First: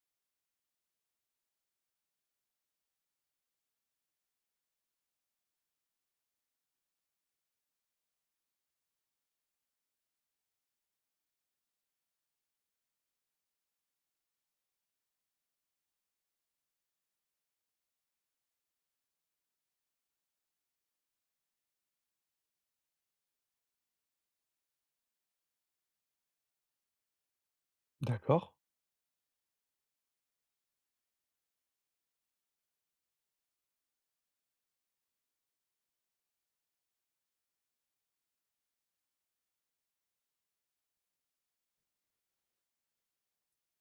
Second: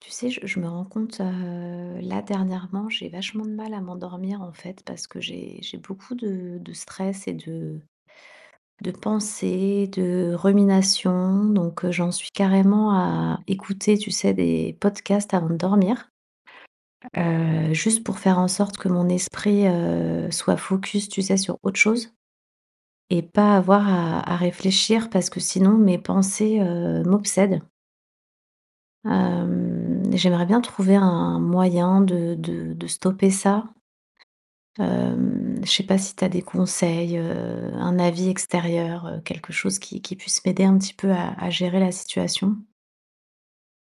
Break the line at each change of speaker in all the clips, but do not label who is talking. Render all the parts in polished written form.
Tu sais, je me rends compte, là dernièrement, j'ai vachement de mal à m'endormir en fait parce que j'ai beaucoup de stress et de pensées, de ruminations. Donc j'en suis carrément à écouter, tu sais, des podcasts avant de dormir, juste pour faire en sorte que mon esprit soit focus, tu sais, sur autre chose et pas avoir à réfléchir parce que sinon mes pensées m'obsèdent.
D'accord,
J'aimerais bien trouver un moyen de stopper ça. Je sais pas si tu as des conseils, un avis extérieur, quelque chose qui puisse m'aider un petit peu à gérer la situation?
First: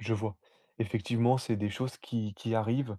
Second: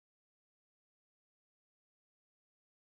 je vois. Effectivement, c'est des choses qui arrivent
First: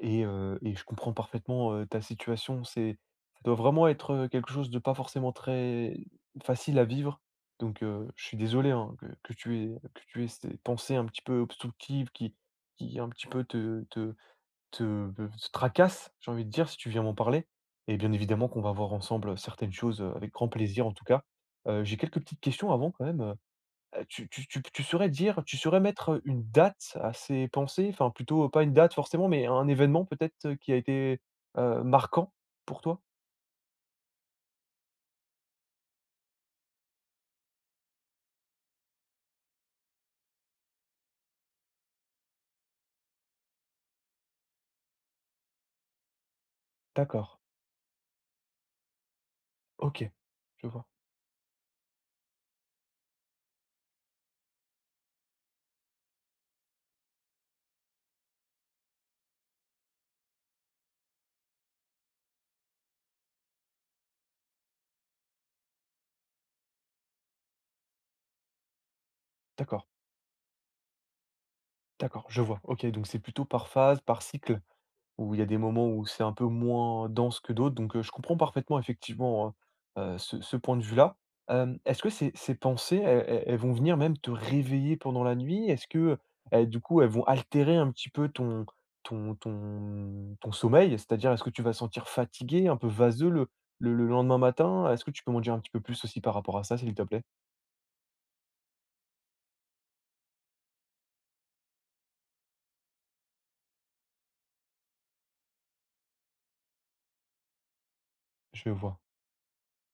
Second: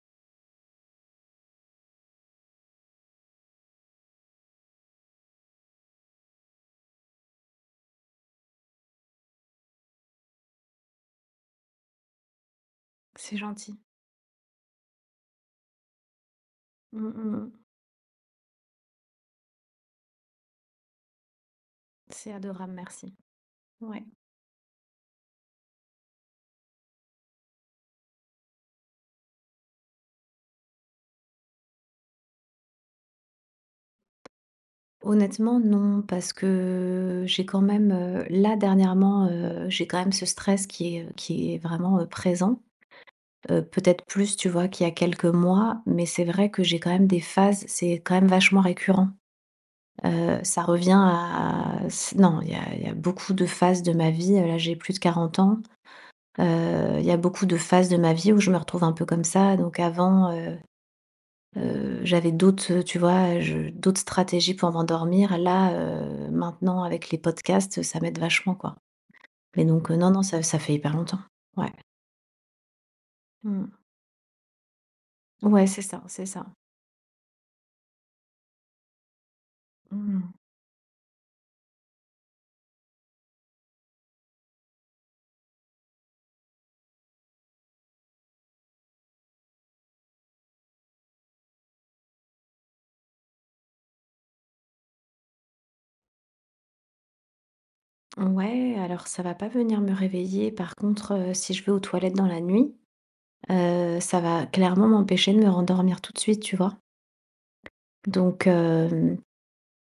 et je comprends parfaitement ta situation. Ça doit vraiment être quelque chose de pas forcément très facile à vivre. Donc, je suis désolé hein, que tu aies ces pensées un petit peu obstructives qui un petit
C'est
peu
gentil.
te tracassent, j'ai envie de dire, si tu viens
Mmh
m'en
mh,
parler.
mmh.
Et bien évidemment qu'on va voir ensemble certaines choses avec grand plaisir en tout cas. J'ai quelques
C'est
petites questions
adorable,
avant quand
merci.
même.
Ouais.
Tu saurais mettre une date à ces pensées? Enfin, plutôt pas une date forcément, mais un événement peut-être, qui a été marquant pour toi?
Honnêtement, non, parce que j'ai quand même, là dernièrement, j'ai quand même ce stress qui est vraiment, présent. Peut-être plus, tu vois, qu'il y a quelques mois, mais c'est vrai que j'ai quand même des
D'accord,
phases, c'est quand même vachement récurrent.
OK,
Ça
je vois.
revient à s Non, il y a beaucoup de phases de ma vie, là, j'ai plus de 40 ans. Il y a beaucoup de phases de ma vie où je me retrouve un peu comme ça. Donc avant, j'avais d'autres, tu vois, je d'autres stratégies pour m'endormir. Là, maintenant avec les podcasts, ça m'aide vachement, quoi. Mais
D'accord,
donc, non, non, ça fait hyper longtemps. Ouais.
d'accord, je vois. OK, donc c'est plutôt par
Mmh.
phase, par cycle. Où il y a des
Ouais, c'est
moments
ça,
où c'est
c'est
un peu
ça.
moins dense que d'autres, donc je comprends parfaitement effectivement,
Mmh.
ce point de vue-là. Est-ce que ces pensées, elles vont venir même te réveiller pendant la nuit? Est-ce que, du coup, elles vont altérer un petit peu ton sommeil? C'est-à-dire, est-ce que tu vas sentir fatigué, un peu vaseux le lendemain matin? Est-ce que tu peux m'en dire un petit peu plus aussi par rapport à ça, s'il te plaît?
Ouais, alors ça va pas venir me réveiller. Par contre, si je vais aux toilettes dans la nuit, ça va clairement m'empêcher de me rendormir tout de suite, tu vois? Donc,
Je vois.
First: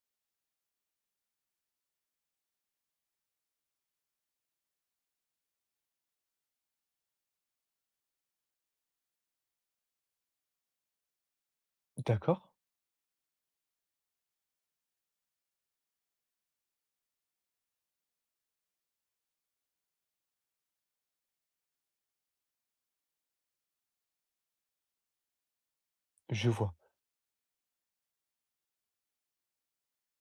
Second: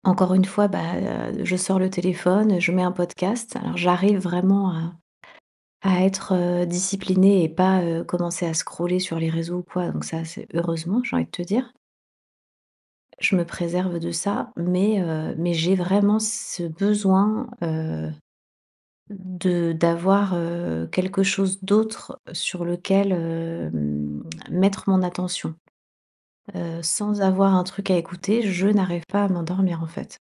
encore une fois, bah, je sors le téléphone, je mets un podcast. Alors j'arrive vraiment à être, disciplinée et pas, commencer à scroller sur les réseaux ou quoi, donc ça, c'est heureusement, j'ai envie de te dire.
D'accord,
Je me préserve de ça, mais j'ai vraiment ce besoin, De d'avoir, quelque chose d'autre sur lequel, mettre mon attention.
je vois.
Sans avoir un truc à écouter, je n'arrive pas à m'endormir, en fait.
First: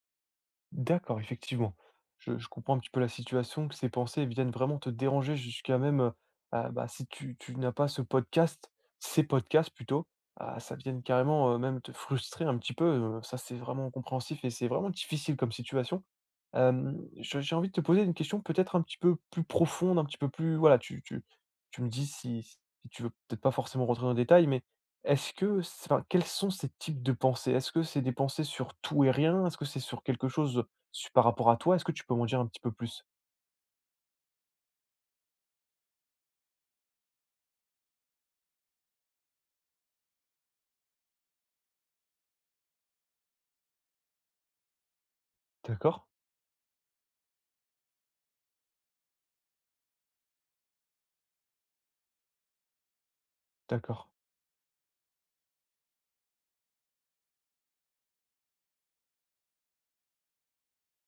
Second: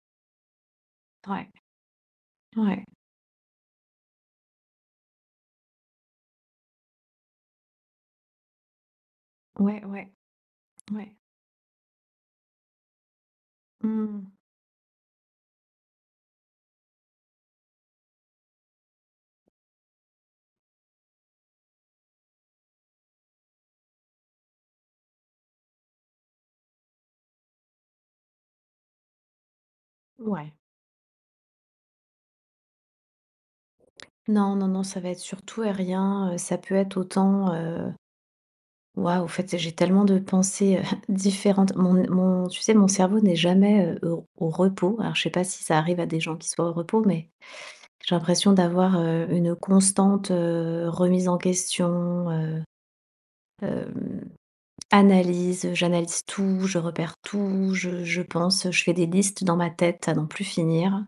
D'accord,
Ouais,
effectivement. Je comprends un
ouais,
petit peu la situation, que ces pensées viennent vraiment te déranger jusqu'à même, ah, bah, si tu n'as pas ce podcast, ces podcasts
ouais,
plutôt,
ouais,
ah, ça vienne
ouais.
carrément même te frustrer un petit peu. Ça, c'est vraiment
Mmh,
compréhensif et c'est vraiment difficile comme situation. Euh, j'ai envie de te poser une question peut-être un petit peu plus profonde, un petit peu plus... Voilà, tu me dis si tu veux peut-être pas forcément rentrer dans le détail, mais enfin, quels sont ces types de pensées? Est-ce que c'est des pensées sur tout et rien? Est-ce que c'est sur quelque
ouais.
chose? Su Par rapport à toi, est-ce que tu peux m'en dire un petit peu plus?
Non, non, non, ça va être sur tout et rien, ça peut être autant, waouh, en fait, j'ai tellement de pensées, différentes. Mon tu sais, mon cerveau n'est jamais, au repos. Alors je sais pas si ça arrive
D'accord,
à des gens qui soient au repos, mais j'ai l'impression d'avoir, une constante, remise en question,
d'accord,
hem, analyse. J'analyse tout, je repère tout, je pense, je fais des listes dans ma tête à n'en plus finir.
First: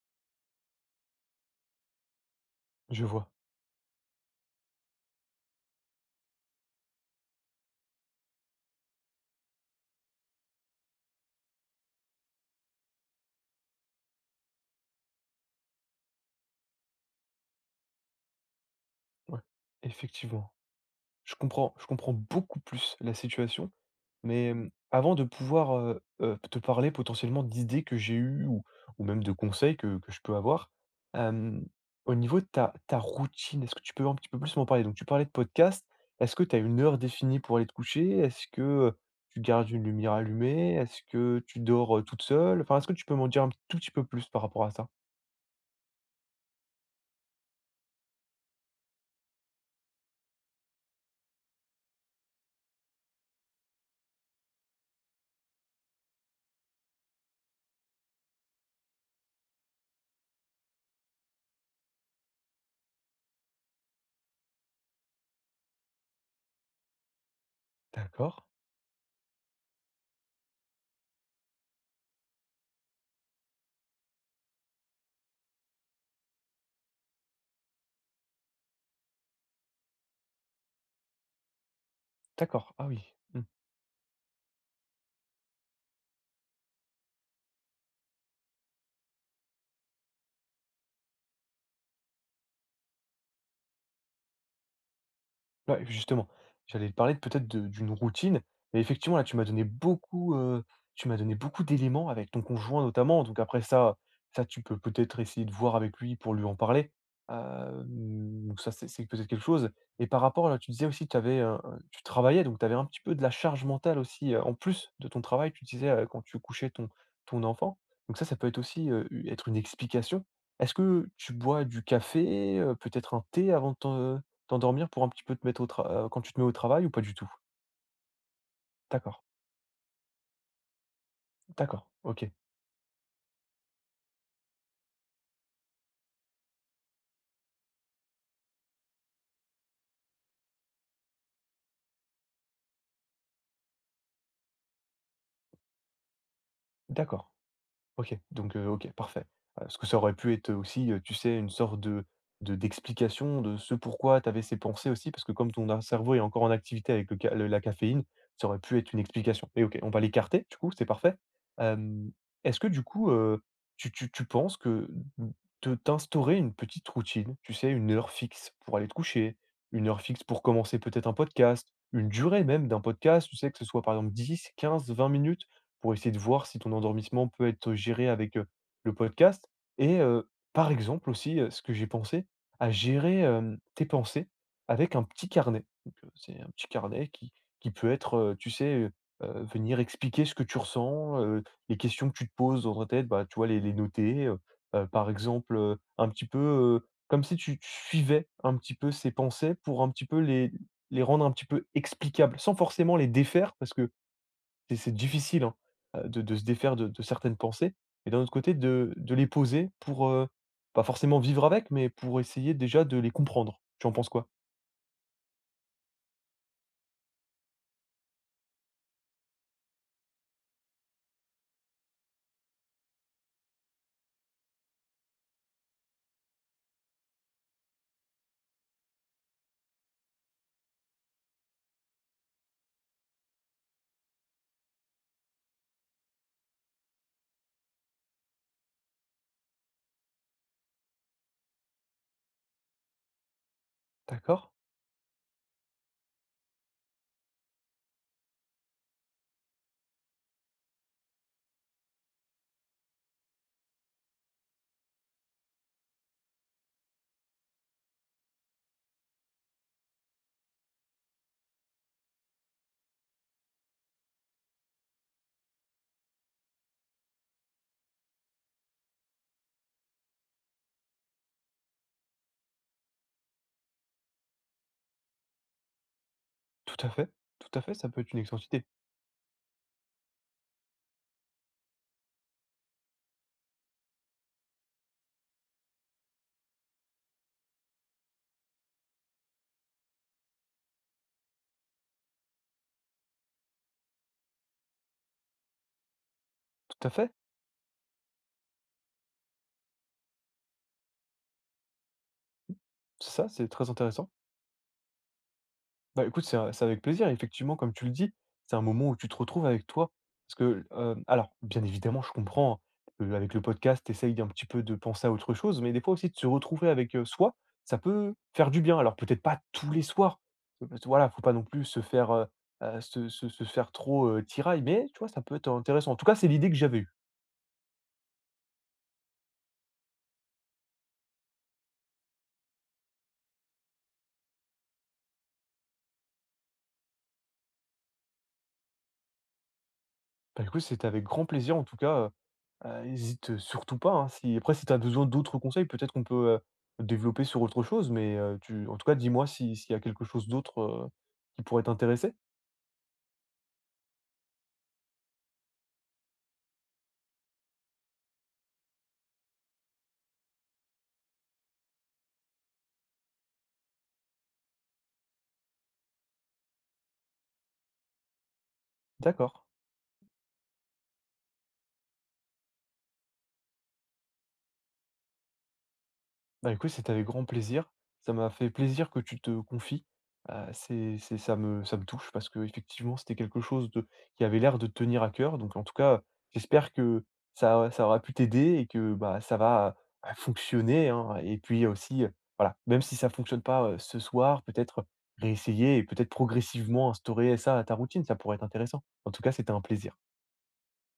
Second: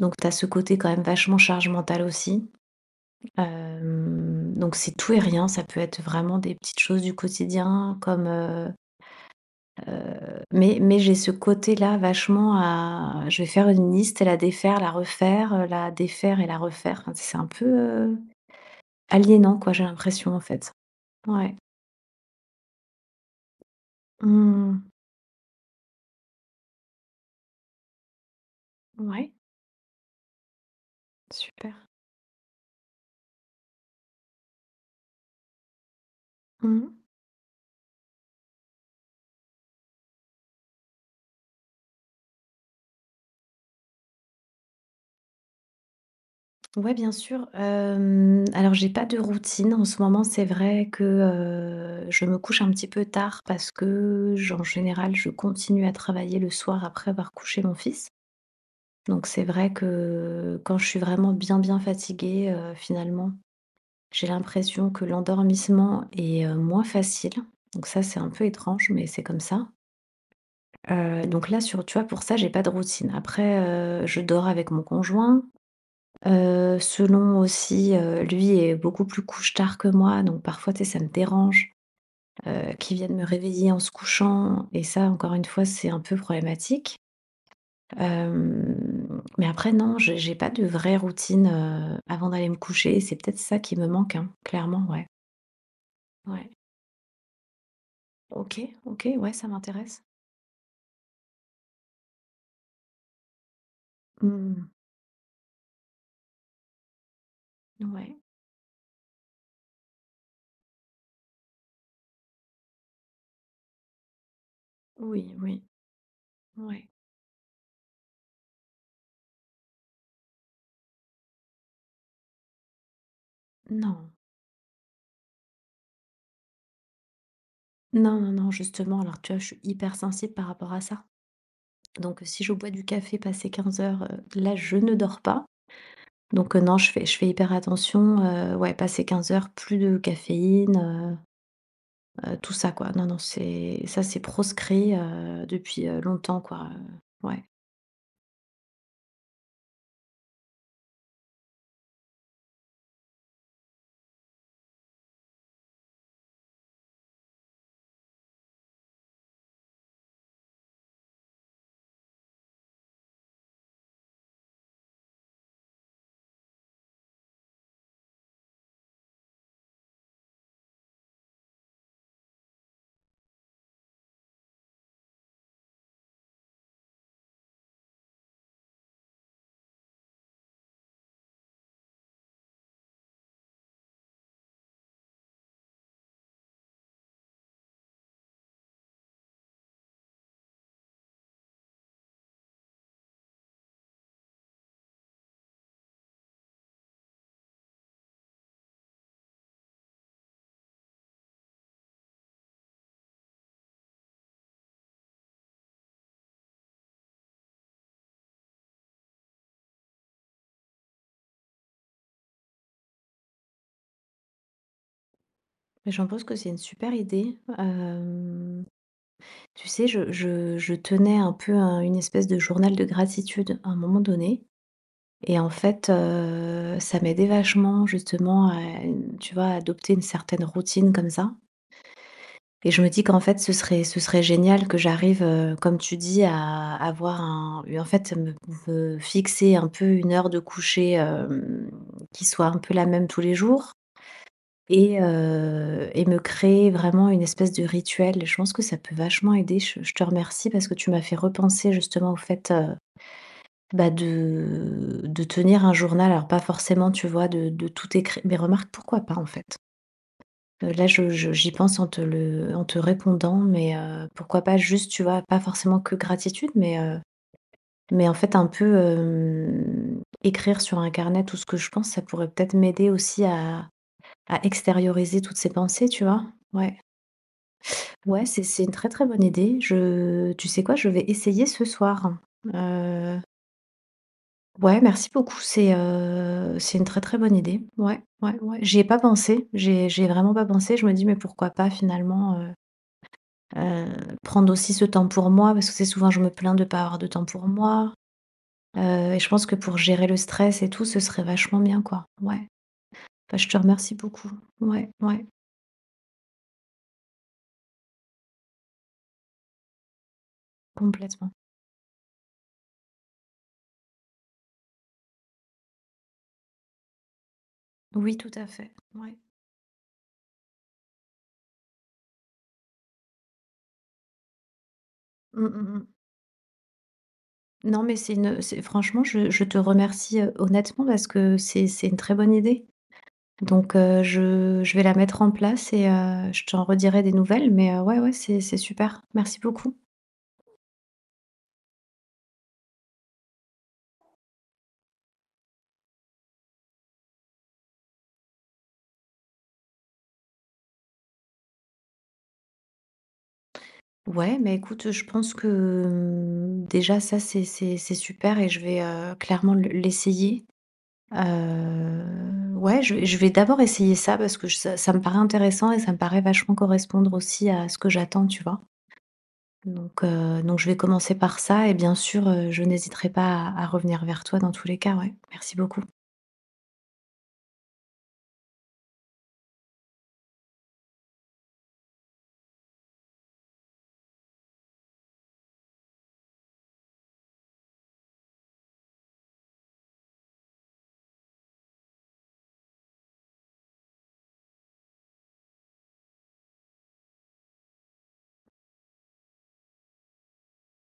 Donc tu as ce côté quand même vachement charge mentale aussi.
je vois.
Donc c'est tout et rien, ça peut être vraiment des petites choses du quotidien comme, mais j'ai ce côté-là vachement à je vais faire une liste et la défaire, la refaire, la défaire et la refaire. Enfin, c'est un peu,
Ouais,
aliénant quoi, j'ai l'impression en
effectivement.
fait. Ouais.
Je comprends beaucoup plus la situation. Mais
Mmh.
avant de pouvoir te parler potentiellement d'idées que j'ai eues ou même de
Ouais,
conseils que je peux avoir, hem,
super.
au niveau de ta routine, est-ce que tu peux un petit peu plus m'en parler? Donc tu parlais de podcast. Est-ce que tu as une
Mmh.
heure définie pour aller te coucher? Est-ce que, tu gardes une lumière allumée? Est-ce que tu dors, toute seule? Enfin, est-ce que tu peux m'en dire un tout petit peu plus par rapport à ça?
Ouais, bien sûr. Alors j'ai pas de routine en ce moment. C'est vrai que, je me couche un petit peu tard parce que j en général, je continue à travailler le soir après avoir couché mon fils. Donc c'est vrai que quand je suis vraiment bien, bien fatiguée, finalement, j'ai l'impression que l'endormissement est, moins facile. Donc ça, c'est un
D'accord,
peu étrange, mais c'est comme ça. Donc là sur Tu vois, pour ça, j'ai pas de routine. Après, je dors avec mon conjoint, selon aussi, lui est beaucoup plus couche-tard que moi, donc parfois, tu sais, ça me dérange,
d'accord. Ah
qu'il
oui.
vienne me
Mmh.
réveiller en se couchant et ça, encore une fois, c'est un peu problématique. Mais après non, j'ai pas de vraie routine, avant d'aller me coucher. C'est peut-être ça qui me manque, hein, clairement, ouais.
Ouais, justement,
Ouais.
j'allais te parler de peut-être de d'une routine
OK,
et
OK,
effectivement, là,
ouais,
tu m'as
ça
donné
m'intéresse.
beaucoup, tu m'as donné beaucoup d'éléments avec ton conjoint notamment, donc après ça tu
Mmh.
peux peut-être essayer de voir avec lui pour lui en parler.
Ouais.
Donc ça, c'est peut-être quelque chose. Et par rapport là, tu disais aussi tu avais, tu travaillais donc tu avais un petit peu de la charge mentale aussi, en plus de ton
Oui,
travail,
oui.
tu disais, quand tu couchais
Ouais.
ton enfant, donc ça peut être aussi, u être une explication. Est-ce que tu bois du café, peut-être un thé avant de
Non.
t'endormir pour un petit peu te mettre au tra quand tu te mets au travail ou pas du tout?
Non, non, non, justement,
D'accord,
alors tu vois, je suis hyper sensible par rapport à ça.
d'accord,
Donc,
OK,
si je bois du café passé 15:00, là, je ne dors pas. Donc, non, je fais hyper attention, ouais, passé quinze heures plus de caféine, tout ça, quoi. Non, non, c'est ça, c'est proscrit, depuis, longtemps, quoi,
d'accord.
ouais.
OK, donc OK, parfait. Parce que ça aurait pu être aussi, tu sais, une sorte de d'explication de ce pourquoi tu avais ces pensées aussi, parce que comme ton a cerveau est encore en activité avec le ca le la caféine, ça aurait pu être une explication. Mais OK, on va l'écarter, du coup, c'est parfait. Hem, Est-ce que du coup, tu penses que te t'instaurer une petite routine, tu sais, une heure fixe pour aller te coucher, une heure fixe pour commencer peut-être un podcast, une durée même d'un podcast, tu sais, que ce soit par exemple 10, 15, 20 minutes, pour essayer de voir si ton endormissement peut être géré avec, le podcast et par exemple aussi, ce que j'ai pensé, à gérer, tes pensées avec un petit carnet. Donc, c'est un petit carnet qui peut être, tu sais, venir expliquer ce que tu ressens, les questions que tu te poses dans ta tête, bah, tu vois les noter, par exemple, un petit peu, comme si tu suivais un petit peu ces pensées pour un petit peu les rendre un petit peu explicables, sans forcément les défaire parce que c'est difficile, hein, de se défaire de certaines pensées et d'un autre côté de les poser pour, pas forcément vivre avec, mais pour essayer déjà de les comprendre. Tu en penses quoi?
Mais j'en pense que c'est une super idée. Tu sais, je tenais un peu un une espèce de journal de gratitude à un moment donné. Et en fait, ça m'aidait vachement justement à tu vois, à adopter une certaine routine comme ça et je me dis qu'en fait ce serait génial que j'arrive, comme tu dis à avoir un en fait me me fixer un peu une heure de coucher, qui soit un peu la même tous les jours
D'accord,
et me créer vraiment une espèce de rituel. Je pense que ça peut vachement aider. Je te remercie parce que tu m'as fait repenser justement au fait, bah, de tenir un journal, alors pas forcément, tu vois, de tout écrire mais remarque, pourquoi pas, en fait? Là, je j'y pense en te répondant, mais pourquoi pas juste, tu vois, pas forcément que gratitude, mais en fait, un peu, écrire sur un carnet tout ce que je pense, ça pourrait peut-être m'aider aussi à extérioriser toutes ces pensées, tu vois? Ouais.
tout à fait, tout à fait, ça peut être une
Ouais, c'est
excellente idée.
une très, très bonne idée. Je Tu sais quoi? Je vais essayer ce soir, heu ouais, merci beaucoup. C'est une très, très bonne idée. Ouais, ouais, ouais. J'y ai pas pensé. J'ai vraiment pas pensé. Je me dis: «Mais pourquoi pas finalement, heu, prendre aussi ce temps pour moi ?» parce que c'est souvent je me plains de pas
Tout à
avoir de
fait,
temps pour moi, et je pense que pour gérer le stress et tout, ce serait vachement bien, quoi. Ouais.
ça,
Bah, je
c'est
te
très
remercie
intéressant.
beaucoup. Ouais, ouais,
Bah, écoute, c'est avec plaisir. Effectivement, comme tu le dis, c'est un moment où tu te retrouves avec toi. Parce que, alors,
complètement.
bien évidemment, je comprends, avec le podcast, tu essayes d'un petit peu de penser à autre chose, mais des fois aussi de se retrouver avec, soi, ça peut
Oui, tout à
faire du
fait.
bien. Alors
Ouais.
peut-être pas tous les soirs, parce que voilà, faut pas non plus se faire, se faire trop, tiraille, mais tu vois, ça peut
Mmh
être
mh, mmh.
intéressant. En tout cas, c'est l'idée que j'avais eue.
Non, mais c'est une c'est franchement, je te remercie, honnêtement parce que c'est une très bonne idée. Donc je vais la mettre en place et je t'en redirai des nouvelles, mais ouais, ouais, c'est super. Merci beaucoup.
Bah, écoute, c'était avec grand plaisir, en tout cas. Hésite surtout pas, hein, si après si tu as besoin d'autres conseils, peut-être qu'on peut, développer sur autre chose, mais tu en tout cas, dis-moi si s'il y a quelque chose d'autre, qui pourrait t'intéresser?
Ouais, mais écoute, je pense que, déjà ça, c'est super et je vais, clairement le l'essayer. Heu, ouais, je vais d'abord essayer ça parce que j ça me paraît intéressant et ça me paraît vachement correspondre aussi à ce que j'attends, tu vois?
D'accord.
Donc je vais commencer par ça et bien sûr, je n'hésiterai pas à revenir vers toi dans tous les cas, ouais. Merci beaucoup.
Bah, écoute, c'était avec grand plaisir. Ça m'a fait plaisir que tu te confies. C'est ça me touche parce que effectivement c'était quelque chose de qui avait l'air de te tenir à cœur. Donc en tout cas, j'espère que ça aura pu t'aider et que, bah, ça va, bah, fonctionner, hein et puis aussi, voilà, même si ça ne fonctionne pas, ce soir, peut-être réessayer et peut-être progressivement instaurer ça à ta routine, ça pourrait être intéressant. En tout cas, c'était un plaisir.